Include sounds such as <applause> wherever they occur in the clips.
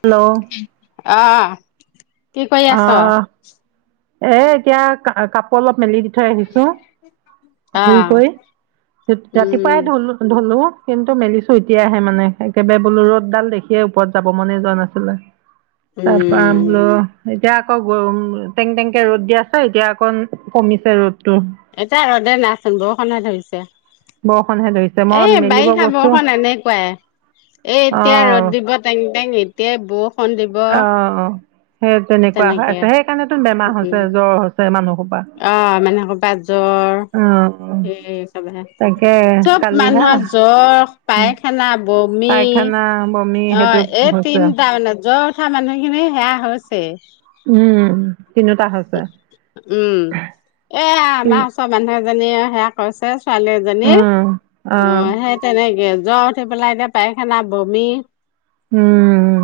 Hello আহ, কি কৰি আছ? অঁ এ, এতিয়া কা, কাপোৰ অলপ মেলি দি থৈ আহিছোঁ। ধুই অ', কৰি, উম, ৰাতিপুৱাই ধুলো, ধুলো। কিন্তু মেলিছো এতিয়াহে মানে, একেবাৰে বোলো ৰ'দডাল দেখিয়ে ওপৰত যাব মনে যোৱা নাছিলে। তাৰ পৰা উম, বোলো এতিয়া আকৌ টেং টেংকে ৰ'দ দিয়া আছে, এতিয়া অকণ কমিছে ৰ'দটো। এতিয়া ৰ'দে নাইচোন, বৰষুণে ধৰিছে। বৰষুণহে ধৰিছে মই এ, মেলিব বাৰিষা গৈছোঁ বৰষুণ এনেকুৱাই। এ এতিয়া অঁ ৰ'দ দিব টেং টেং এতিয়াই বৰষুণ দিব। অঁ সেই তেনেকুৱা হৈ তেনেকে আছে সেইকাৰণেতো বেমাৰ হৈছে উম জ্বৰ হৈছে মানুহসোপা আহ মানে আকৌ জ্বৰ অঁ সেই চব হে তাকে চব মানুহৰ কালিহে জ্বৰ পায়খানা বমি পায়খানা বমি সেইটো অ'। এই হৈছে তিনিটা মানে জ্বৰ উঠা মানুহখিনি সেয়া হৈছে উম তিনিওটা হৈছে উম, এয়া আমাৰ কি- ওচৰৰ মানুহ এজনীয়ে সেয়া কৈছে ছোৱালী এজনী উম অ' সেই তেনেকে জ্ব পেলাই, এতিয়া পায়খানা, বমি। উম।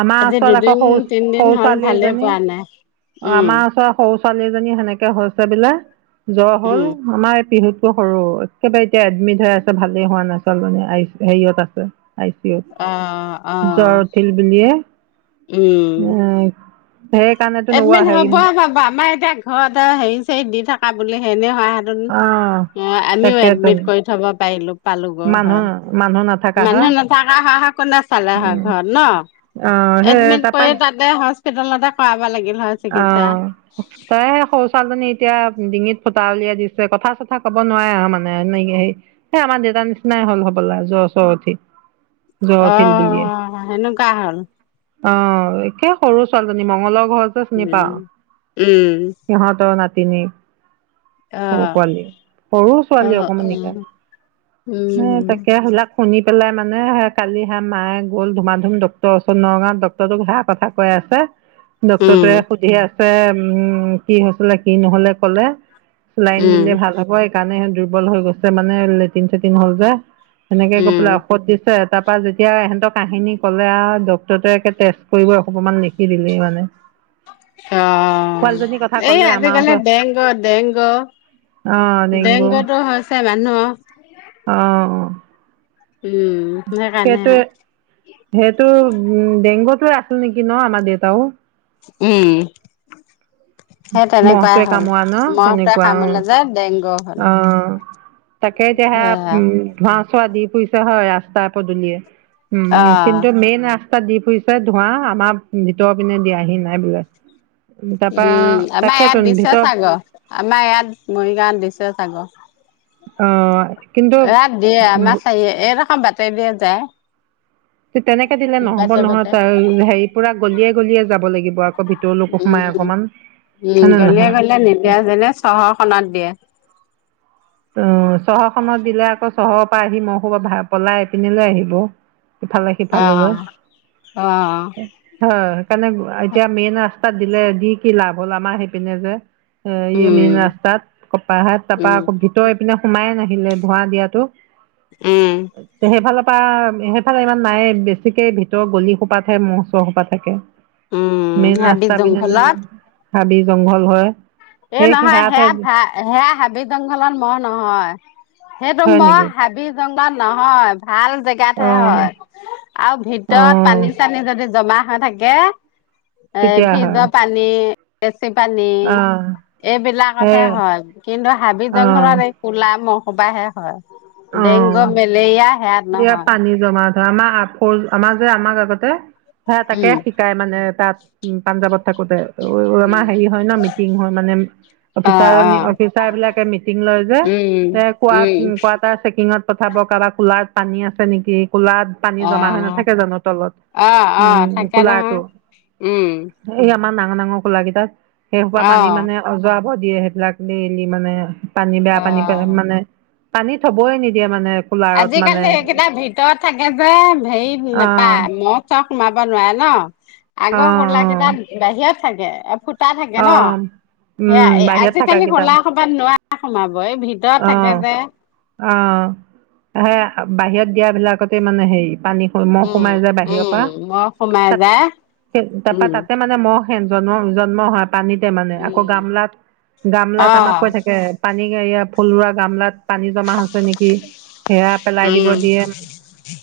আমাৰ আজি ওচৰত দুদিন আকৌ স, ৰু তিনদিন সৰু হ'ল ছোৱালী ভালে এজনী, পোৱা নাই উম, আমাৰ ওচৰত সৰু ছোৱালীজনী সেনেকে হৈছে বোলে, জ্বৰ হ'ল উম, আমাৰ এই সৰু, একেবাৰে এতিয়া এডমিট হৈ আছে, ভালেই হোৱা নাই মানে, হেৰিয়ত আছে আই চি ইউত, অ', জ্বৰ অ', উঠিল বুলিয়ে উম। সেইকাৰণেতো নোৱা এডমিট হ'বে হেৰি পাব <unintelligible> আমাৰ এতিয়া ঘৰত হেৰি চৰিত দি থাকা বুলি অ <unintelligible> আমিও তাকেতো এডমিট কৰি থ'ব পাৰিলো পালো গৈ মানুহ হয়। মানুহ নাথাকা হয় মানুহ নাথাকা হৈ কোনে চালে হয় উম। ঘৰত ন। অ' সেই এডমিট কৰি তাপাই তাতে হস্পিতালতে কৰা অ', তাই সেই সৰু ছালজনী এতিয়া ডিঙিত ফুটা উলিয়াই দিছে কথা চথা ক'ব নোৱাৰে আৰু মানে এনে হে এই আমাৰ দেউতাৰ নিচিনাই হ'ল হ'ল আৰু জ্বৰ চৰ উঠি। জ্বৰ উঠিল বুলিয়ে অ', সেনেকুৱা হ'ল। অ', একে সৰু ছোৱালীজনী মঙ্লৰ ঘৰ যে চিনি উম, পাও উম, সিহঁতৰ নাট তিনি সৰু অ'। পোৱালি সৰু ছোৱালী অ', অ', অকমাননিকা। উম, এ তাকে হেবিলাক শুনি পেলাই মানে কালি হা মায়ে গ'ল ধুমা ধুম ডক্টৰ ওচৰত নগাঁৱত ডক্টৰটোক হেয়া কথা কৈ আছে। টে উম, সুধি আছে উম কি হৈছিলে কি নহ'লে ক'লে। লাইন দিলে ভাল হ'ব সেই কাৰণে দুৰ্বল হৈ গৈছে মানে লেটিন চেটিন হ'ল যে। সেনেকে গৈ পেলাই উম, ঔষধ দিছে। তাৰ পৰা যেতিয়া ইহেঁতক কাহিনী ক'লে আৰু ডক্টৰটোৱে টেষ্ট কৰিব অকমান লিখি দিলেই মানে। অ', পোৱালীজনীৰ কথা এই ক'লে আমাৰ আজিকালি ওচৰত ডেংগ ডেংগ। অঁ ডেংগু ডেংগতো হৈছে মানুহৰ। অহ। উম, সেইকাৰণে সেইটোৱে সেইটো উম ডেংগুত আছিল নেকি ন আমাৰ দেউতাও। উম। সেই তেনেকুৱাই মহটোৱে হ'ল কামোৰা ন মহটোৱে তেনেকুৱা অ কামুৰিলে যে ডেংগ হ'ল। অ তাকে এতিয়া সেয়া ধোৱা ধোৱা দি ফুৰিছে হয় ৰাস্তা পদূলিয়ে উম। অ', কিন্তু মেইন ৰাস্তা দি ফুই চাই ধোৱা আমাৰ ভিতৰৰ পিনে দিয়াহি নাই বোলে। তাৰপা উম, আমাৰ তাকেতো ইয়াত দিছে ভিতৰ ছাগৈৰ আমাৰ ইয়াত মৰিগাঁত দিছে ছাগৈ। অ'। কিন্তু ৰাাত দিয়ে আমাৰ আহ এই দখৰ বাটে দিয়ে যায়। তেনেকে দিলে নহ'ব বাটে, নহয় বাটে ত হেৰি পুৰা গলিয়ে গলিয়ে যাব লাগিব আকৌ ভিতৰলৈকো সম নাই উম, অকমান উম, হয়নে গলেয়ে নহয় গলিয়ে নিদিয়ে পেলে চহৰখনত দিয়ে। অ', চহৰখনত দিলে আকৌ চহৰৰ পৰা আহি মই খোপা পলাই আহ পিনিলৈ আহিব। ইফালে সিফালে হয়। অ', অ', সেইকাৰণে এতিয়া মেইন ৰাস্তাত দিলে দি কি লাভ হ'ল আমাৰ সেইপিনে যে। এ এই মেইন উম, ৰাস্তাত কপাহাৰাত তাৰপা উম, আকৌ ভিতৰ এইপিনে সোমাইে নাহিলে ধোঁৱা দিয়াতো। উম, সেইফালৰ পৰা সেইফালে ইমান নাই বেছিকে ভিতৰৰ গলি সোপা থাকে মহ চহ সোপা থাকে। উম, মেইন হাবি ৰাস্তা পিনে জংঘলত হাবি জংঘল হয়। এই সেই নহয় সেয়া হে ঠাইত হ হেয়া হাবি জংঘলত মহ নহয়। সেইটো হয় মই নেকি হাবি জংললত নহয়। ভাল জেগাতহে অঁ হয় আৰু ভিতৰত অঁ পানী চানী যদি জমা থাকে এ তেতিয়া হয় ফিজৰ পানী এচি পানী। অঁ সেই এইবিলাকতহে হয়। কিন্তু হাবি অ জংঘলত এই কুলা মহসুপাহে হয়। ডেংগু মেলেৰিয়া সেয়াত এ নহয় পানী জমা ধৰা আমাৰ আমাৰ যে আমাক আগতে হে তাকে উম, শিকাই মানে তাত উম পাঞ্জাৱত থাকোতে। আমাৰ উম, হেৰি হয় ন মিটিং হয় মানে। অ', অফিচাৰনী, অ', অফিচাৰবিলাকে মিটিং লয় যে, উম, উম। কোৱা-কোৱাটাৰ চেকিঙত। পঠাব কাৰোবাৰ কোলাৰত পানী আছে নেকি? কোলাৰত পানী জমা হৈ অ', নাথাকে জানো তলত অ', অ', উম থাকে কোলাৰটো। নহয়, উম, এই আমাৰ নাম ডাঙৰ ডাঙৰ কোলাৰ কেইটাত সেই সোপা পানী অ', মানে অজৰাব দিয়ে। সেইবিলাক ডেইলী মানে পানী বেয়া পানী পানী অ'। মানে পানী থ'বই নিদিয়ে মানে কোলাৰত। ধেৎতেৰি সেইকেইটা ভিতৰত থাকে যে হেৰি অঁ নাপায় মহ চহ সোমাব নোৱাৰে ন? আগৰ অঁ অঁ খলাকেইটা বাহিৰত থাকে ফুটা থাকে ন? অঁ সেয়া উম বাহিৰত আজিকালি থাকাকেইটা কোলা সোপাত নোৱাৰে সোমাব। এই ভিতৰত থাকে যে। অ', হেয়া বাহিৰত দিয়া বিলাকতে মানে হেৰি পানীত মহ উম, সোমাই যে বাহিৰৰ উম, পৰা। মহ সোমাই যায়, উম। তাতে-তাতে মানে মহ জন্ম-জন্ম হয়। পানীতেই মানে আকৌ উম। গামলাত গামলাত আমাক অ', কৈ থাকে পানী গা ফুল ৰোৱা গামলাত। পানী জমা হৈছে নেকি? সেয়া পেলাই দিব উম, দিয়ে।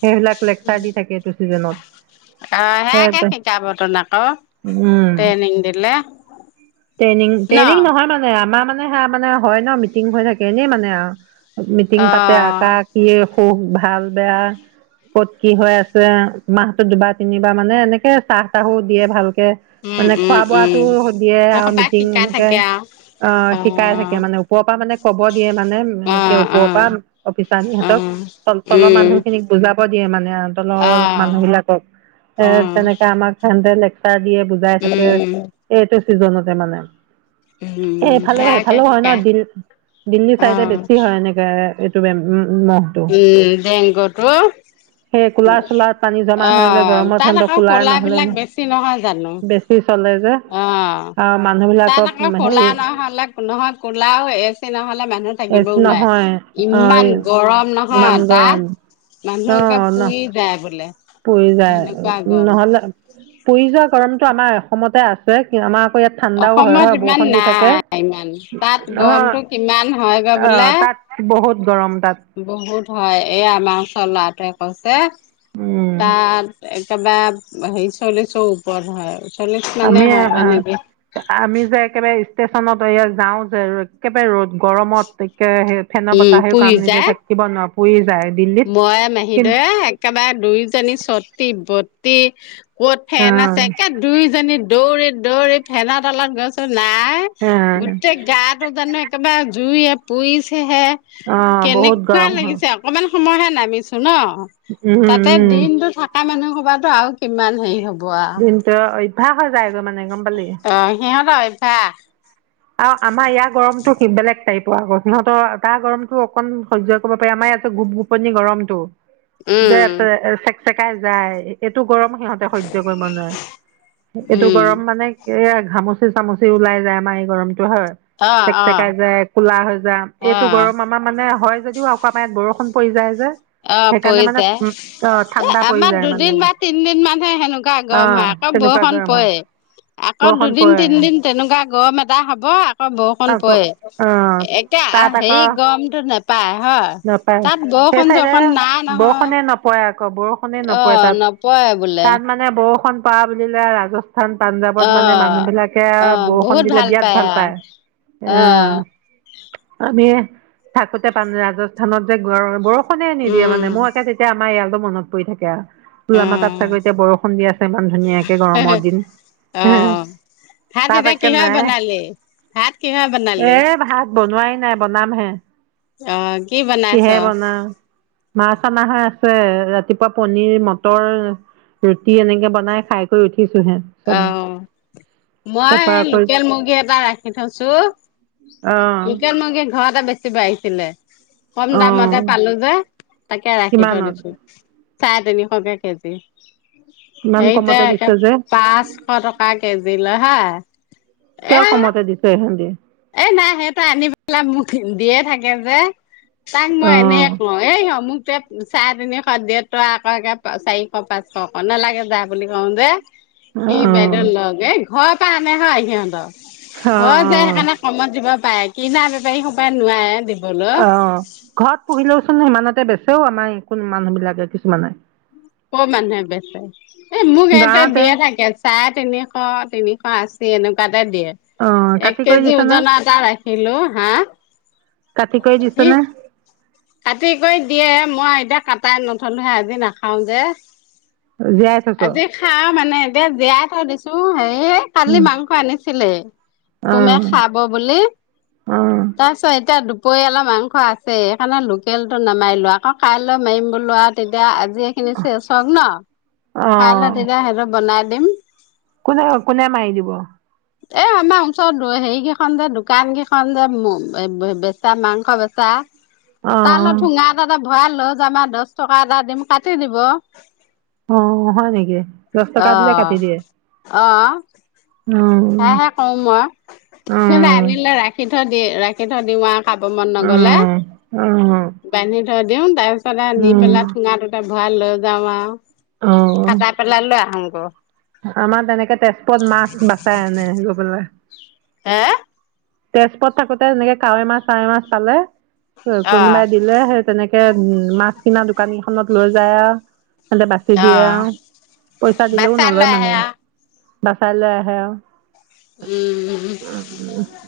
সেইবিলাক লেকচাৰ দি থাকে এইটো ছিজনত। অ', সেইয়াকে শিকাব তোন আকৌ উম ট্ৰেইনিং দিলে। ট্ৰেইনিং ন? ট্ৰেইনিং নহয় মানে আমাৰ মানে সেয়া মানে হয় ন? মিটিং হয় থাকে এনেই মানে আৰু মিটিং পাতে অ'। আকা আকি সুখ ভাল বেয়া। ক'ত কি হৈ আছে মাহতো দুবাৰ তিনিবাৰ মানে এনেকে। চাহ তাহো দিয়ে ভাল উম মানে উম খোৱা বোৱাটো উম দিয়ে আৰু কাবাক মিটিং শিকাই এনেকে। থাকে আও অ', শিকাই থাকে মানে ওপৰৰ পৰা মানে ক'ব দিয়ে মানে অ অ অ ওপৰৰ পৰা অ অফিচাৰনীহঁতক। ত তলৰ উম মানুহখিনিক বুজাব দিয়ে মানে তলৰ অ মানুহবিলাকক। এ অ তেনেকে আমাক হেহেতে লেকচাৰ দিয়ে বুজাই উম থাকে এইটো ছিজনতে মানে। এ উম এইফালে সেয়াকে সেইফালেও হয় ন? শিকাই দিল দিল্লী অ চাইডে বেছি হয় এনেকে। উম। উম, ডেংগুটো। সেই কুলাৰ চুলাৰত পানী জমা হয় যে অ', গৰমৰ তাত ঠাণ্ডাত আকৌ কুলাৰ নহ'লে কোলাৰবিলাক বেছি নহয় জানো? অ'। অ', মানুহবিলাক তাত আকৌ কোলাৰ নহ'লে নহয় কোলাৰ আৰু এ চি নহ'লে মানুহ এ থাকিবও নোৱাৰে। নহয় ইমান অ ইমান গৰম ইমান নহয় গৰম তাত! অ মানুহ একেবাৰে ন পুৰি যায় বোলে। পুৰি যায় সেনেকুৱা গৰম। নহ'লে পুৰি যোৱা গৰমটো আমাৰ অসমতে আছে। আমাৰ ইয়াত ঠাণ্ডাও হয় অসমত হয় ইমান বৰষুৃণ দি থাকে। নাই ইমান তাত অ', গৰমটো কিমান হয়গৈ বোলে অ', তাত বহুত গৰম তাত। বহুত হয় এই আমাৰ ওচৰৰ ল'ৰাতোৱে কৈছে উম তাত একেবাৰে সেই চল্লিশৰ ওপৰত হয়। চল্লিশ আমি মানে হৈগে আহ, নেকি? আমি যে একেবাৰে ষ্টেচনত যাওঁ যে একেবাৰে গৰমত, একেৰাহে ফেনৰ উম বতাহেও কাম পুৰি নিদিয়ে যায় থাকিব নোৱাৰোঁ পুৰি যায় দিল্লীত মই কিন্তু মাহীদেউয়ে একেবাৰে দুইজনী চটী বটি ক'ত ফেন আছে একে দুইজনী দৌৰি দৌৰি ফেনৰ তলত গৈছো নাই গোটেই গা টো জানো একেবাৰে জুইয়ে পুৰিছেহে। অ বহুত কেনেকুৱা গৰম হয় লাগিছে অকমান সময়হে নামিছো ন উম তাতে উম দিনতটো থকা মানুহ সোপাতো আৰু কিমান হেৰি হ'ব আৰু দিনটো অভ্যাস হৈ যায়গৈ মানে গম পালি অ সিহঁতৰ অভ্যাস অ আমাৰ ইয়াৰ গৰমতটো বেলেগ চাৰি পোৱা আগত সিহঁতৰ তাৰ গৰমটো অকন সহ্য কৰিব পাৰি আমাৰ ইয়াত গোপ গোপনি গৰমটো যে উম চেকচেকাই যায় এটিয়াটো গৰম সিহঁতে সহ্য কৰিব নোৱাৰে এইটো উম গৰম মানে এয়া ঘামুচি চামুচি ওলাই যায় আমাৰ এই গৰমটো <unintelligible> অ অ চেক-চেকাই যায় ক'লা হৈ যাম, অ এইটো গৰম আমাৰ মানে হয় যদিও অকমায়ত বৰষুণ পৰি যায় যে। অ', সেইকাৰণে পৰি মানে যায়। অঁ এ ঠাণ্ডা পৰি আমাৰ যায় মানে দুদিন বা তিনদিন মানহে সেনেকুৱা গৰম অঁ হয় আ ক্ তেনেকুৱা বৰষুণ গৰম হয় পৰে, আকৌ বৰষুণ দুদিন পৰে তিনদিন তেনেকুৱা গৰম এটা হব ব আকৌ বৰষুণ আকৌ পৰে। অঁ একে তাত হেৰি আকৌ গৰমটো নেপায় হয় নাপায় তাত সেই বৰষুৃণ চৰষুণ চাইডে নাই নহয়। বৰষুণে নপৰে আকৌ বৰষুণে নপৰে অহ তাত নপৰে বোলে। তাত মানে বৰষুণ পৰা বুলিলে ৰাজস্থান পাঞ্জাৱত মানে মানুহ অ', বিলাকে বৰষুণ দিলে বিৰাট ভাল পায়। অ', উম আমিয়ে থাকোতে পান ৰাজস্থানত যে বৰ বৰষুণে নিদিয়ে উম, মানে। মই আকৌ তেতিয়া আমাৰ এয়া লৈ মনত পৰি থাকে আৰু। বোলো আমাৰ তাত উম, চাগৈ এতিয়া বৰষুণ দি আছে ইমান ধুনীয়াকে গৰমৰ দিন অ', <inaudible> ভাত তাপ এতিয়া একে কিহৰ নায়ে। এ বনালি? ভাত কিহৰ বনালি? ভাত বনোৱাই নাই বনাম হে। অ', কি বনাইছ? কিহেৰে বনা, মাছ আমাৰ ঘৰত আছে ৰাত ৰাতিপুৱা পনীৰ, মটৰ, ৰুটি এনেকে বনাই খাই কৰি উঠ অ', মই তাৰপা আকৌ লোকেল মুৰ্গী এট এটা ৰাখি থৈছো, অ লোকেল মুৰ্গী ঘৰতে বেচিব আহিছিলে। কম অ দামতে পালো যে, তাকে ৰাখি থৈ কিমানত দিছো। চাৰে তিনিশকে কেজি। ইমান হেৰিতে কমতে একে দিছে যে পাঁচশ টকা কেজি লয় হা। কিয় কমতে দিছে এহেদি?। এই নাই সিহঁতে আনি পেলাই মোক দিয়ে থাকে যে। তাক মই এনেয়ে অ কওঁ, এই অমুক তোৱে চাৰে তিনিশত দিয়ে তই আকৌ একে প-চাৰিশ পাঁচশ ক, নালাগে যা বুলি কওঁ যে। সি বাইদেউ অ', লগ, হে ঘৰৰ পৰা আনে হা সিহঁতৰ, অ', ঘৰত যায় অ', সেইকাৰণে কমত দিব পাৰে, কিনা বেপাৰী সোপাই নোৱাৰে বেব্ অ', ঘৰত পুহিলেও চোন সিমানতে বেচে ঔ আমাৰ এ কোন মানুহ বিলাকে কিছুমানে। ক'ৰ মানুহে বেচে?। এই মোক ইহঁতে গাঁৱতে দিয়ে থাকে চায়ে তিনিশ, তিনিশ আশী এনেকুৱাত তে দিয়ে, অ', এক কাটি কৰি কেজি দিছ নে উজনৰ এটা ৰাখিলো হাঁ কাটি কৰি দিছ নে?। কাটি কৰি দিয়ে, মই এতিয়া কাটাই নথওঁ নহয় আজি নাখাও যে। জীয়াই থৈছ আজি খাঁও মানে এতিয়া জীয়াই থৈ দিছো, হেৰি এ কালি উম, মাংস আনিছিলেই, চুমে অ', খাব বুলি। অ', তাৰপিছত এতিয়া দুপ দুপৰিয়ালৈ মাংস আছেই, সেইকাৰণে লোকেলটো নামাৰিলো আকৌ কাইলৈ মাৰিম বোলো আৰু তেতিয়া এ আজি এইখিনি চেচ হওঁক ন, কাইলৈ তেতিয়া সিহঁতক বনাই দিম। কোনে-কোনে মাৰি দিব? এই আমাৰ ওচৰত দু-হেৰি কেইখন যে দোকান কেইখন যে <unintelligible> বেচা মাংস বেচা। তালৈ অ', ঠুঙা এটাতে ভৰাই লৈ যাম আৰু দশ টকা এটা দিম কাটি দিব। অ', অ', হয় নেকি দহ টকা দিলে কাটি দিয়ে অ'। উম, সেয়েহে কৰোঁ মই। সিহঁতে উম, আনিলে ৰাখি থৈ দি ৰাখি থৈ দিওঁ আৰু। খাব মন নগলে, উম, বান্ধি থৈ দিওঁ তাৰ পিছতে আও নি উম, উম, পেলাই ঠুঙাটোতে ভ ভৰাই লৈ যাওঁ আৰু। অ কাটাই পেলাই লৈ আহোগৈ আমাৰ তেনেকে তেজপুৰত মাছ নাচায় <unintelligible> হে তেজপুৰত থাকোতে এনেকে কাৱৈ মাছ চাৱৈ মাছ পালে অ', কোনোবাই দিলে সেই তেনেকে কে উ মাছ কিনা দোকান কেইখনত লৈ যায় আউ তানতে বাচি দিয়ে অ'। আউ পইচা দিলেও বাচ্ছা লৈ নলয় আহে মানে। আৰু বাচাই লৈ আহে আউ উম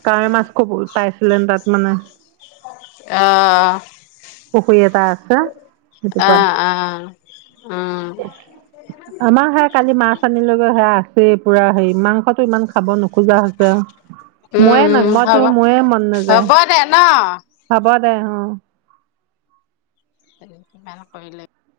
কাৱৈ মাছ খুবুল পাইছিলেন তাত মানে। <inaudible> অ পসুুৰ এটা আছো, সেইটোপা। <inaudible> অ', অ'। উম, আমাৰ সেয়া কালি মাছ আনিলোগে সেয়া। সি পুৰা হেৰি মাংসটো ইমান খাব নোখোজা হৈছে। উম, মোয়ে নাই উম, মইতো হ'ব মোয়ে মন নাযায়। হ'ব দে ন'। হব দে অ'। <unintelligible>